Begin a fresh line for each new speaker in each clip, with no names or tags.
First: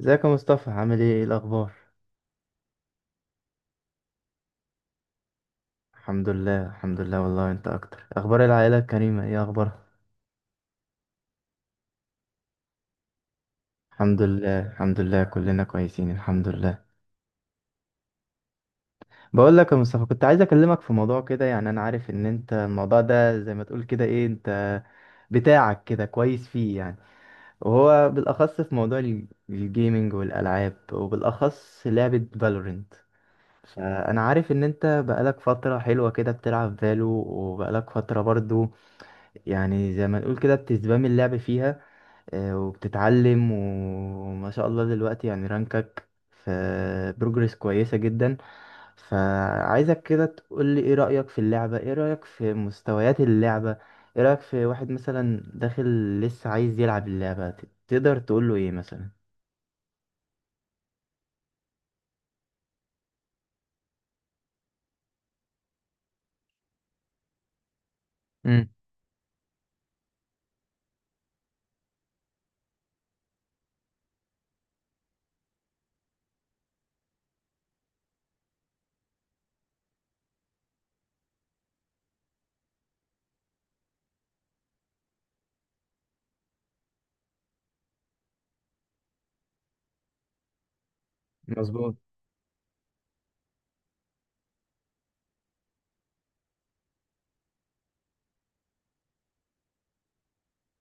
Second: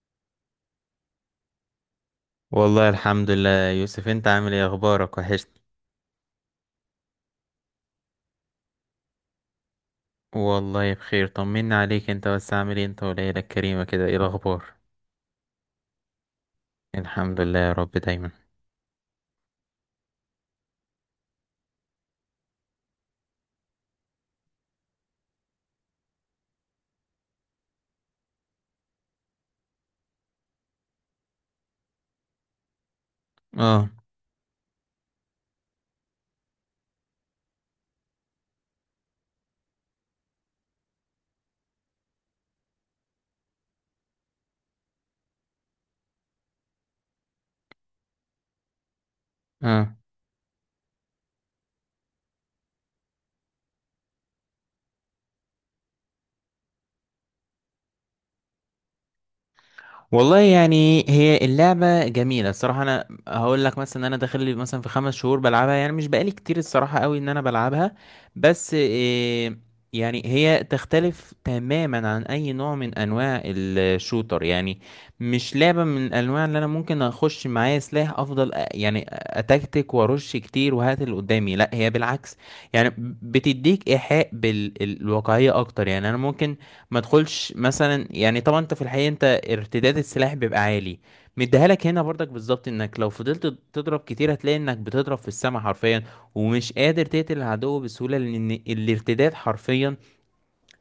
ازيك يا مصطفى، عامل ايه الاخبار؟
والله، الحمد لله يا يوسف. انت عامل ايه؟ اخبارك وحشني.
الحمد لله الحمد لله والله، انت اكتر، اخبار العائله الكريمه ايه اخبارها؟
والله بخير، طمنا عليك. انت بس عامل ايه انت والعيلة الكريمة كده؟ ايه
الحمد لله
الاخبار؟
الحمد لله كلنا كويسين الحمد لله.
الحمد لله، يا رب دايما.
بقول لك يا مصطفى، كنت عايز اكلمك في موضوع كده يعني. انا عارف ان انت الموضوع ده زي ما تقول كده ايه، انت بتاعك كده كويس فيه يعني، وهو بالاخص في موضوع الجيمينج والالعاب، وبالاخص لعبه فالورنت.
اه.
فانا عارف ان انت بقالك فتره حلوه كده بتلعب فالو، وبقالك فتره برضو يعني زي ما نقول كده بتسبام اللعب فيها، وبتتعلم، وما شاء الله دلوقتي يعني رانكك في بروجرس كويسة جدا.
اه.
فعايزك كده تقول لي ايه رأيك في اللعبة، ايه رأيك في مستويات اللعبة، ايه رأيك في واحد مثلا داخل لسه عايز يلعب اللعبة، تقدر تقول له ايه مثلا؟
والله يعني، هي اللعبة جميلة الصراحة. أنا هقول لك مثلا إن أنا داخل لي مثلا في 5 شهور بلعبها. يعني مش بقالي كتير الصراحة قوي إن أنا بلعبها،
امم
بس إيه. يعني هي تختلف تماما عن أي نوع من أنواع الشوتر. يعني مش لعبة من الأنواع اللي أنا ممكن أخش معايا سلاح أفضل، يعني أتكتك وأرش كتير وهات اللي قدامي. لأ، هي بالعكس يعني. بتديك إيحاء بالواقعية أكتر. يعني أنا ممكن ما تدخلش مثلا، يعني طبعا انت في الحقيقه، انت ارتداد السلاح بيبقى عالي. مديها لك
مظبوط.
هنا برضك بالظبط، انك لو فضلت تضرب كتير هتلاقي انك بتضرب في السما حرفيا ومش قادر تقتل العدو بسهوله، لان الارتداد حرفيا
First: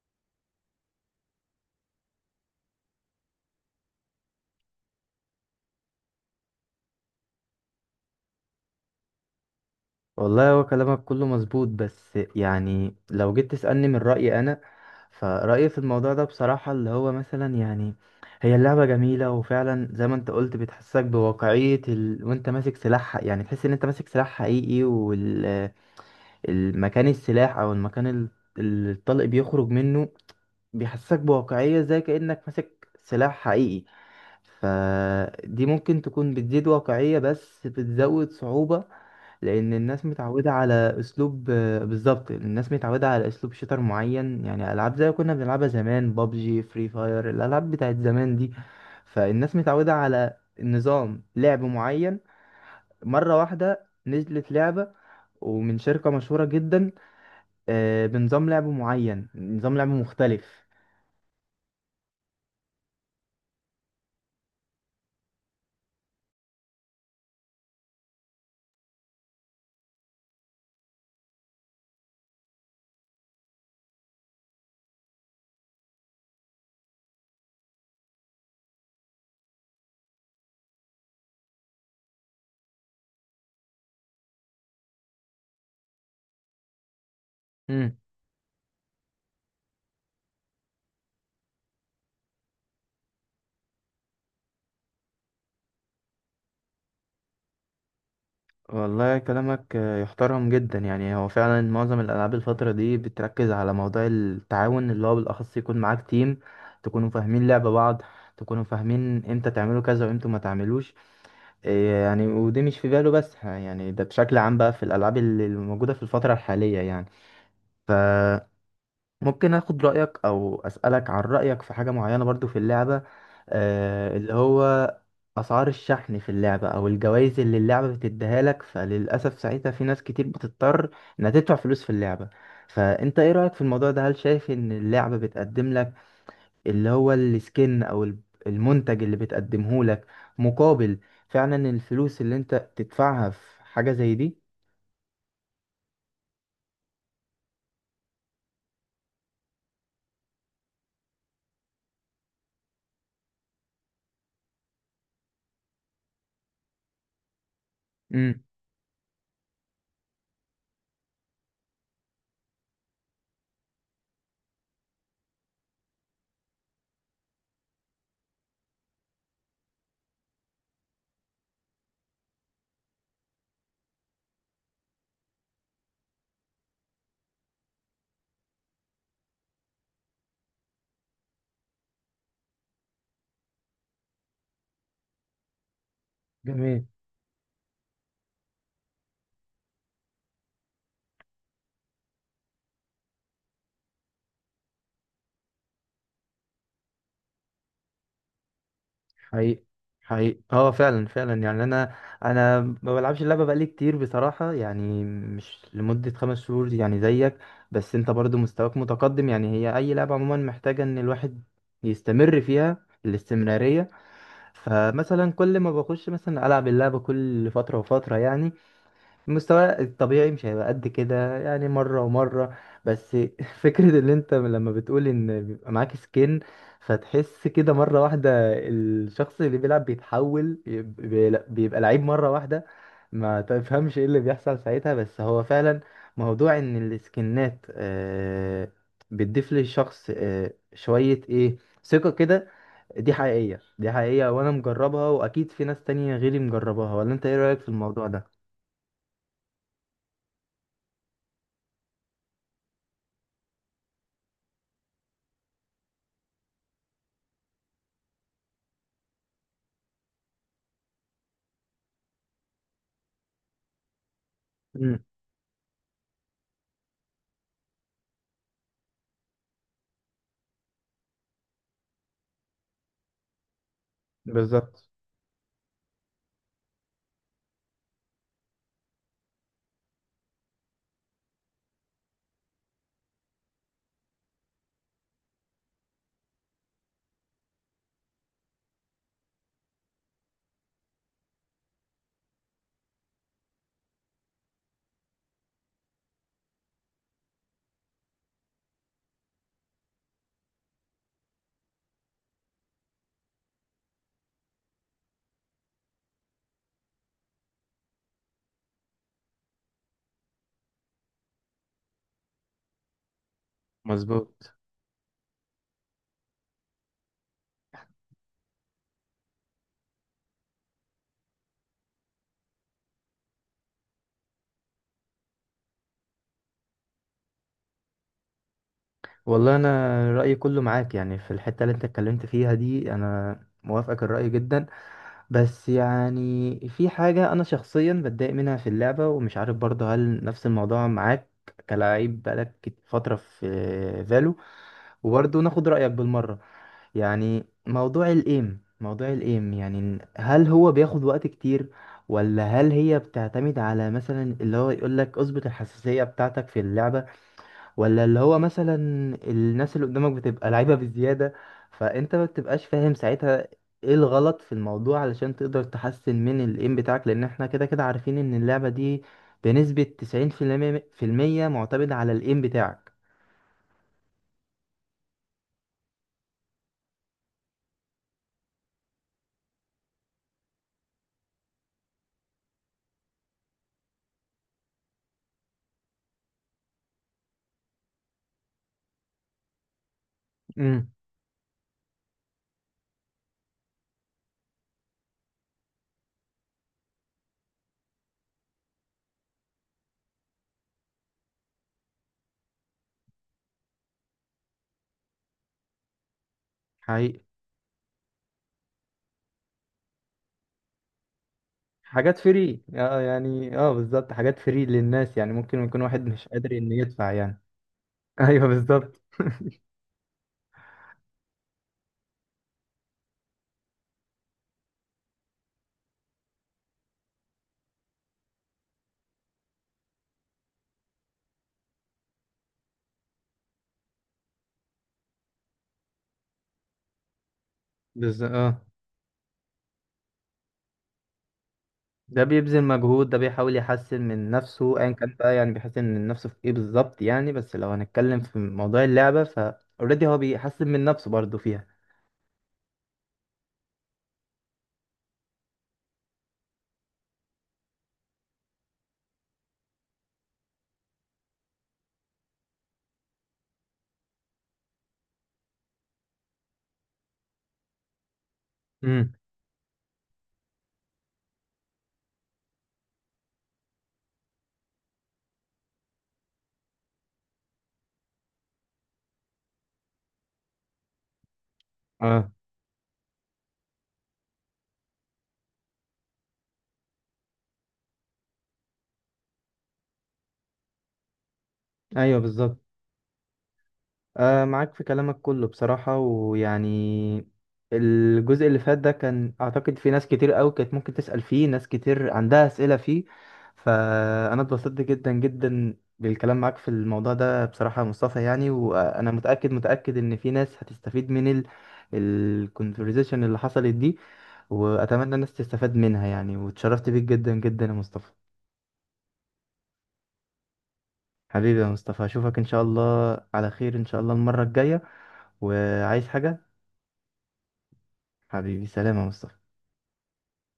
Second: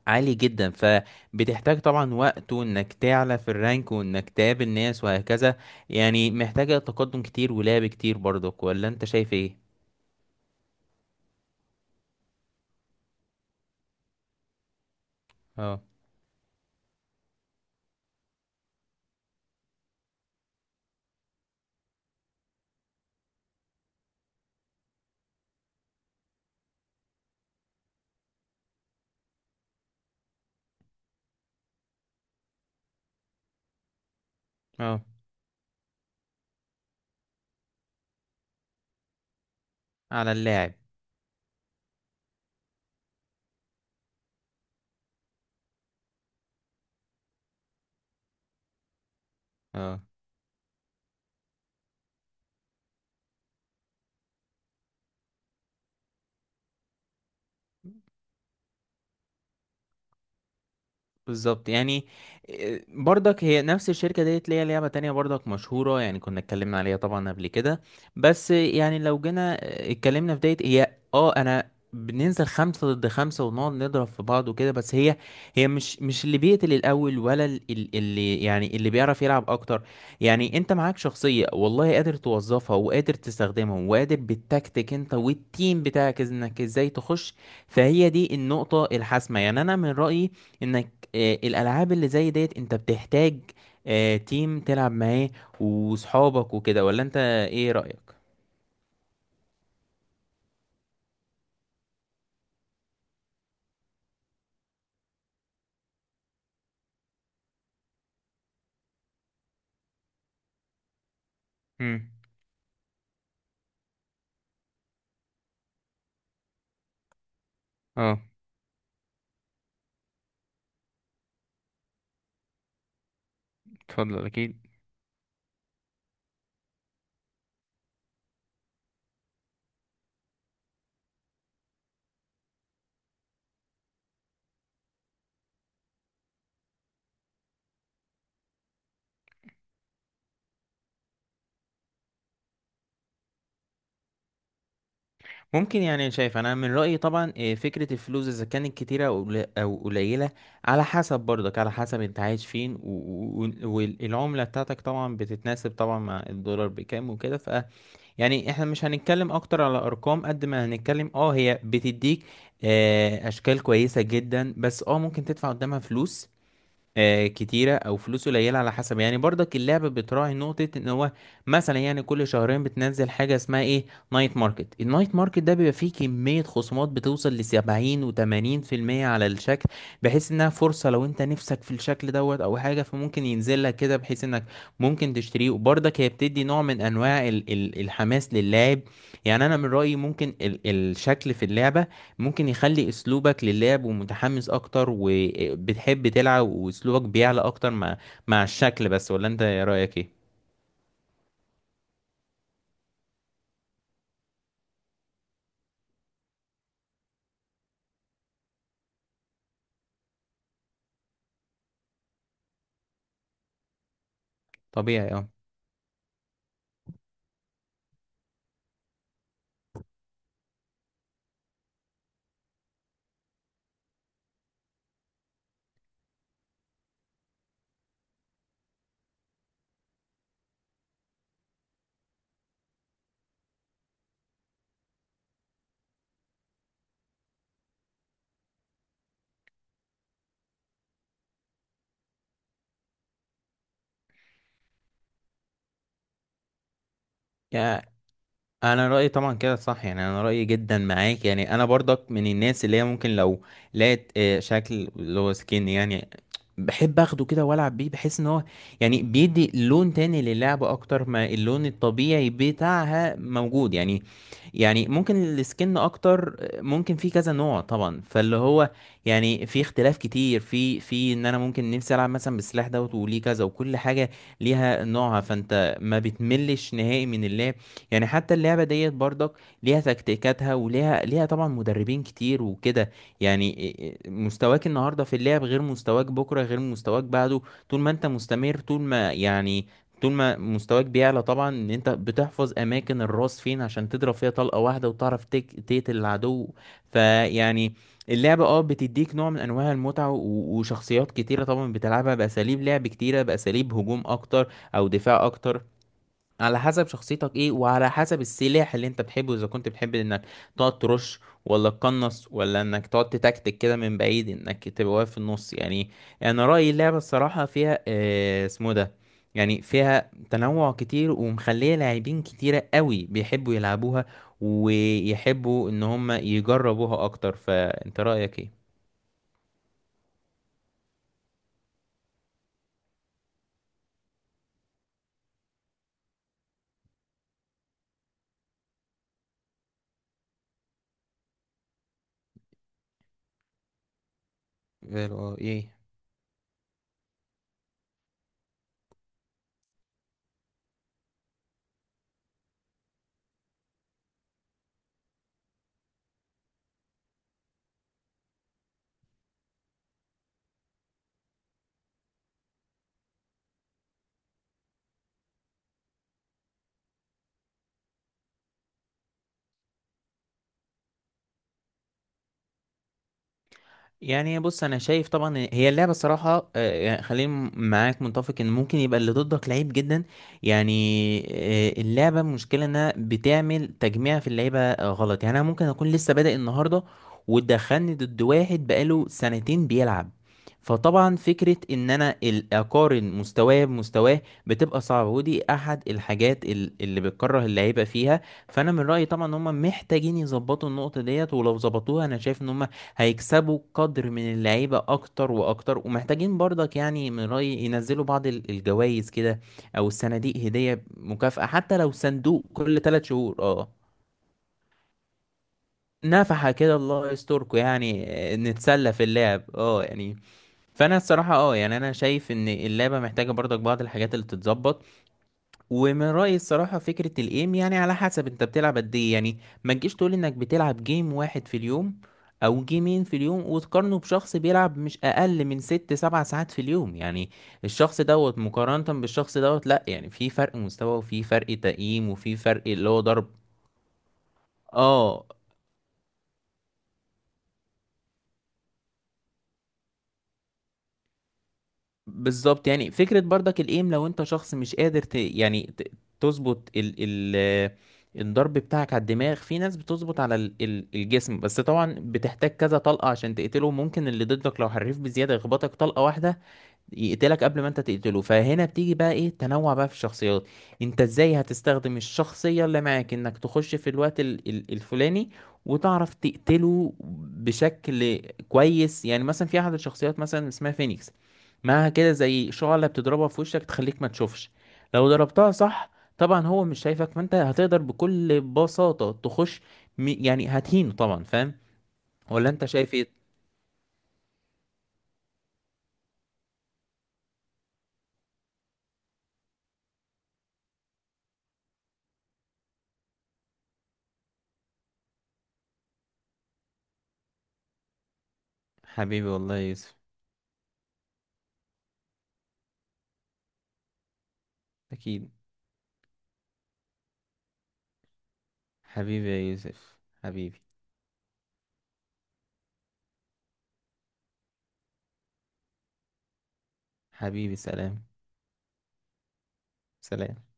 عالي جدا. فبتحتاج طبعا وقت، وانك تعلى في الرانك، وانك تقابل ناس وهكذا. يعني محتاجه تقدم كتير ولعب كتير برضك، ولا انت شايف ايه؟
والله هو كلامك كله مظبوط، بس يعني لو جيت تسألني من رأيي أنا، فرأيي في
اه.
الموضوع ده بصراحة اللي هو مثلا يعني، هي اللعبة جميلة وفعلا زي ما انت قلت بتحسسك بواقعية ال... وانت ماسك سلاح، يعني تحس ان انت ماسك سلاح حقيقي. والمكان السلاح او المكان اللي الطلق بيخرج منه بيحسسك بواقعية زي كأنك ماسك سلاح حقيقي.
اه.
فدي ممكن تكون بتزيد واقعية بس بتزود صعوبة، لان الناس
على
متعوده
اللاعب.
على اسلوب. بالظبط، الناس متعوده على اسلوب شيتر معين، يعني العاب زي كنا بنلعبها زمان، بابجي، فري فاير، الالعاب بتاعت زمان دي. فالناس متعوده
اه،
على نظام لعب معين، مره واحده نزلت لعبه ومن شركه مشهوره جدا بنظام لعب معين، نظام لعب مختلف.
بالظبط يعني. إيه، برضك هي نفس الشركة ديت ليها لعبة تانية برضك مشهورة، يعني كنا اتكلمنا عليها طبعا قبل كده. بس يعني لو جينا اتكلمنا في ديت، هي اه انا بننزل 5 ضد 5 ونقعد نضرب في بعض وكده. بس هي مش اللي بيقتل الأول، ولا اللي يعني اللي بيعرف يلعب أكتر. يعني أنت معاك شخصية والله قادر توظفها وقادر تستخدمها، وقادر بالتكتيك أنت والتيم بتاعك إنك إزاي تخش. فهي دي النقطة الحاسمة. يعني أنا من رأيي انك الالعاب اللي زي ديت انت بتحتاج تيم تلعب معاه وصحابك وكده. ولا انت ايه رأيك؟
والله كلامك يحترم جدا، يعني هو فعلا معظم الألعاب الفترة دي بتركز على موضوع التعاون، اللي هو بالأخص يكون معاك تيم، تكونوا فاهمين لعب بعض، تكونوا فاهمين امتى تعملوا كذا وامتى ما تعملوش. إيه
امم.
يعني، ودي مش في باله بس يعني ده بشكل عام بقى في الألعاب اللي موجودة في الفترة الحالية يعني. ف
اه.
ممكن اخد رأيك او اسألك عن رأيك في حاجة معينة برضو في اللعبة، آه
اتفضل
اللي هو
اكيد.
اسعار الشحن في اللعبة، او الجوائز اللي اللعبة بتديها لك. فللأسف ساعتها في ناس كتير بتضطر انها تدفع فلوس في اللعبة. فانت ايه رأيك في الموضوع ده، هل شايف ان اللعبة بتقدم لك اللي هو السكن او المنتج اللي بتقدمه لك مقابل فعلا الفلوس اللي انت بتدفعها في حاجة زي دي؟
ممكن. يعني شايف انا من رأيي طبعا، فكرة الفلوس اذا كانت كتيرة او أو قليلة، على حسب برضك على حسب انت عايش فين، والعملة بتاعتك طبعا بتتناسب طبعا مع الدولار بكام وكده.
امم
يعني احنا مش هنتكلم اكتر على ارقام قد ما هنتكلم. اه، هي بتديك اشكال كويسة جدا، بس اه ممكن تدفع قدامها فلوس كتيرة أو فلوس قليلة على حسب. يعني برضك اللعبة بتراعي نقطة، إن هو مثلا يعني كل شهرين بتنزل حاجة اسمها إيه، نايت ماركت. النايت ماركت ده بيبقى فيه كمية خصومات بتوصل لـ70 و80% على الشكل. بحيث إنها فرصة لو أنت نفسك في الشكل دوت أو حاجة، فممكن ينزل لك كده بحيث إنك ممكن تشتريه. وبرضك هي بتدي نوع من
جميل.
أنواع ال ال الحماس للاعب. يعني أنا من رأيي ممكن الشكل في اللعبة ممكن يخلي اسلوبك للعب ومتحمس اكتر، وبتحب تلعب واسلوبك بيعلى اكتر مع الشكل بس. ولا انت
حقيقي،
رأيك ايه؟
حقيقي، اه فعلا فعلا، يعني انا ما بلعبش اللعبه بقالي كتير بصراحه، يعني مش لمده 5 شهور يعني زيك. بس انت برضو مستواك متقدم، يعني هي اي لعبه عموما محتاجه ان الواحد يستمر فيها، الاستمراريه.
طبيعي اه.
فمثلا كل ما بخش مثلا العب اللعبه كل فتره وفتره يعني، المستوى الطبيعي مش هيبقى قد كده، يعني مرة ومرة. بس فكرة اللي انت لما بتقول ان بيبقى معاك سكين فتحس كده مرة واحدة، الشخص اللي بيلعب بيتحول، بيبقى لعيب مرة واحدة، ما تفهمش ايه اللي بيحصل ساعتها. بس هو فعلا موضوع ان السكنات بتضيف للشخص شوية ايه، ثقة كده. دي حقيقية دي حقيقية، وانا مجربها، واكيد في ناس تانية غيري مجربها، ولا انت ايه رأيك في
يعني
الموضوع ده؟
انا رايي طبعا كده صح، يعني انا رايي جدا معاك. يعني انا برضك من الناس اللي هي ممكن لو لقيت شكل اللي هو سكين، يعني بحب اخده كده والعب بيه، بحس ان هو يعني بيدي لون تاني للعبه اكتر ما اللون الطبيعي بتاعها موجود يعني. يعني ممكن السكن اكتر. ممكن في كذا نوع طبعا، فاللي هو يعني في اختلاف كتير في ان انا ممكن نفسي العب مثلا بالسلاح دوت وليه كذا، وكل حاجه ليها
بالظبط،
نوعها. فانت ما بتملش نهائي من اللعب. يعني حتى اللعبة ديت برضك ليها تكتيكاتها، وليها طبعا مدربين كتير وكده. يعني إيه مستواك النهاردة في اللعب غير مستواك بكرة غير مستواك بعده. طول ما انت مستمر، طول ما يعني طول ما مستواك بيعلى طبعا، ان انت بتحفظ اماكن الراس فين عشان تضرب فيها طلقة واحدة وتعرف تقتل العدو. فيعني اللعبة اه بتديك نوع من انواع المتعة وشخصيات كتيرة طبعا، بتلعبها باساليب لعب كتيرة، باساليب هجوم اكتر او دفاع اكتر، على حسب شخصيتك ايه، وعلى حسب السلاح اللي انت بتحبه، اذا كنت بتحب انك تقعد ترش ولا تقنص، ولا انك تقعد تتكتك كده من بعيد
مظبوط.
انك تبقى واقف في النص يعني. انا رأيي اللعبة الصراحة فيها اسمه ده، يعني فيها تنوع كتير ومخلية لاعبين كتيرة قوي بيحبوا يلعبوها ويحبوا ان هم يجربوها اكتر. فانت رأيك ايه؟
والله انا رايي كله معاك، يعني في الحته اللي انت اتكلمت فيها دي انا موافقك الراي جدا. بس يعني في حاجه انا شخصيا بتضايق منها في اللعبه، ومش عارف برضه هل نفس الموضوع معاك كلاعب بقالك فتره في فالو،
فالو، اه.
وبرضه ناخد
ايه
رايك بالمره. يعني موضوع الايم، موضوع الايم، يعني هل هو بياخد وقت كتير، ولا هل هي بتعتمد على مثلا اللي هو يقولك اظبط الحساسيه بتاعتك في اللعبه، ولا اللي هو مثلا الناس اللي قدامك بتبقى لعيبة بزيادة فانت ما بتبقاش فاهم ساعتها ايه الغلط في الموضوع علشان تقدر تحسن من الايم بتاعك؟ لان احنا كده كده عارفين ان اللعبة دي بنسبة تسعين في المية معتمدة على الايم بتاعك.
يعني، بص انا شايف طبعا إن هي اللعبه صراحه، يعني خليني معاك متفق ان ممكن يبقى اللي ضدك لعيب جدا. يعني اللعبه المشكله انها بتعمل تجميع في اللعيبه غلط. يعني انا ممكن اكون لسه بادئ النهارده وتدخلني ضد واحد بقاله سنتين بيلعب.
امم
فطبعا فكره ان انا اقارن مستواه بمستواه بتبقى صعبه، ودي احد الحاجات اللي بتكره اللعيبه فيها. فانا من رايي طبعا ان هم محتاجين يظبطوا النقطه ديت، ولو ظبطوها انا شايف ان هم هيكسبوا قدر من اللعيبة أكتر وأكتر. ومحتاجين برضك يعني
حقيقي.
من رأيي ينزلوا بعض الجوائز كده، أو الصناديق هدية مكافأة، حتى لو
حاجات
صندوق
فري
كل
اه
3 شهور
يعني،
اه،
اه بالظبط، حاجات فري للناس، يعني ممكن يكون واحد مش
نفحة
قادر انه
كده
يدفع
الله
يعني.
يستركم يعني.
ايوه
نتسلى
بالظبط.
في اللعب اه يعني. فأنا الصراحة اه يعني، أنا شايف إن اللعبة محتاجة برضك بعض الحاجات اللي تتظبط. ومن رأيي الصراحة فكرة الايم يعني على حسب انت بتلعب قد ايه يعني. ما تجيش تقول انك بتلعب جيم واحد في اليوم او جيمين في اليوم وتقارنه بشخص بيلعب مش اقل من 6-7 ساعات في اليوم. يعني الشخص
بالظبط
دوت
اه،
مقارنة بالشخص دوت، لا يعني في فرق مستوى وفي فرق تقييم
ده
وفي فرق
بيبذل
اللي هو
مجهود، ده
ضرب.
بيحاول يحسن من نفسه ايا كان
اه
بقى، يعني بيحسن من نفسه في ايه بالظبط يعني. بس لو هنتكلم في موضوع اللعبة، اوريدي هو بيحسن من نفسه برضه فيها.
بالظبط. يعني فكرة برضك الايم، لو انت شخص مش قادر يعني تظبط ال... الضرب بتاعك على الدماغ، في ناس بتظبط على الجسم بس، طبعا بتحتاج كذا طلقة عشان تقتله. ممكن اللي ضدك لو حريف بزيادة يخبطك طلقة واحدة يقتلك قبل ما انت تقتله. فهنا بتيجي بقى
امم
ايه تنوع بقى في الشخصيات. انت ازاي هتستخدم الشخصية اللي معاك انك تخش في الوقت الفلاني وتعرف تقتله بشكل كويس. يعني مثلا في احد الشخصيات مثلا اسمها فينيكس، معاها كده
اه،
زي شعلة بتضربها في وشك تخليك ما تشوفش. لو ضربتها صح، طبعا هو مش شايفك، فانت هتقدر بكل بساطة تخش. يعني هتهينه طبعا، فاهم؟
ايوه
ولا
بالظبط.
انت شايف ايه؟
معاك في كلامك كله بصراحة، ويعني الجزء اللي فات ده كان أعتقد في ناس كتير أوي كانت ممكن تسأل فيه، ناس كتير عندها أسئلة فيه. فأنا اتبسطت جدا جدا بالكلام معاك في الموضوع ده بصراحة يا مصطفى، يعني وأنا
حبيبي،
متأكد
والله يا يوسف.
متأكد إن في ناس هتستفيد من الكونفرزيشن اللي حصلت دي. وأتمنى
اكيد.
الناس تستفاد منها يعني، واتشرفت بيك جدا جدا يا مصطفى.
حبيبي يا يوسف. حبيبي.
حبيبي يا مصطفى، أشوفك إن شاء الله على خير، إن شاء الله المرة الجاية، وعايز حاجة.
حبيبي، سلام.
حبيبي، سلام يا مصطفى.
سلام.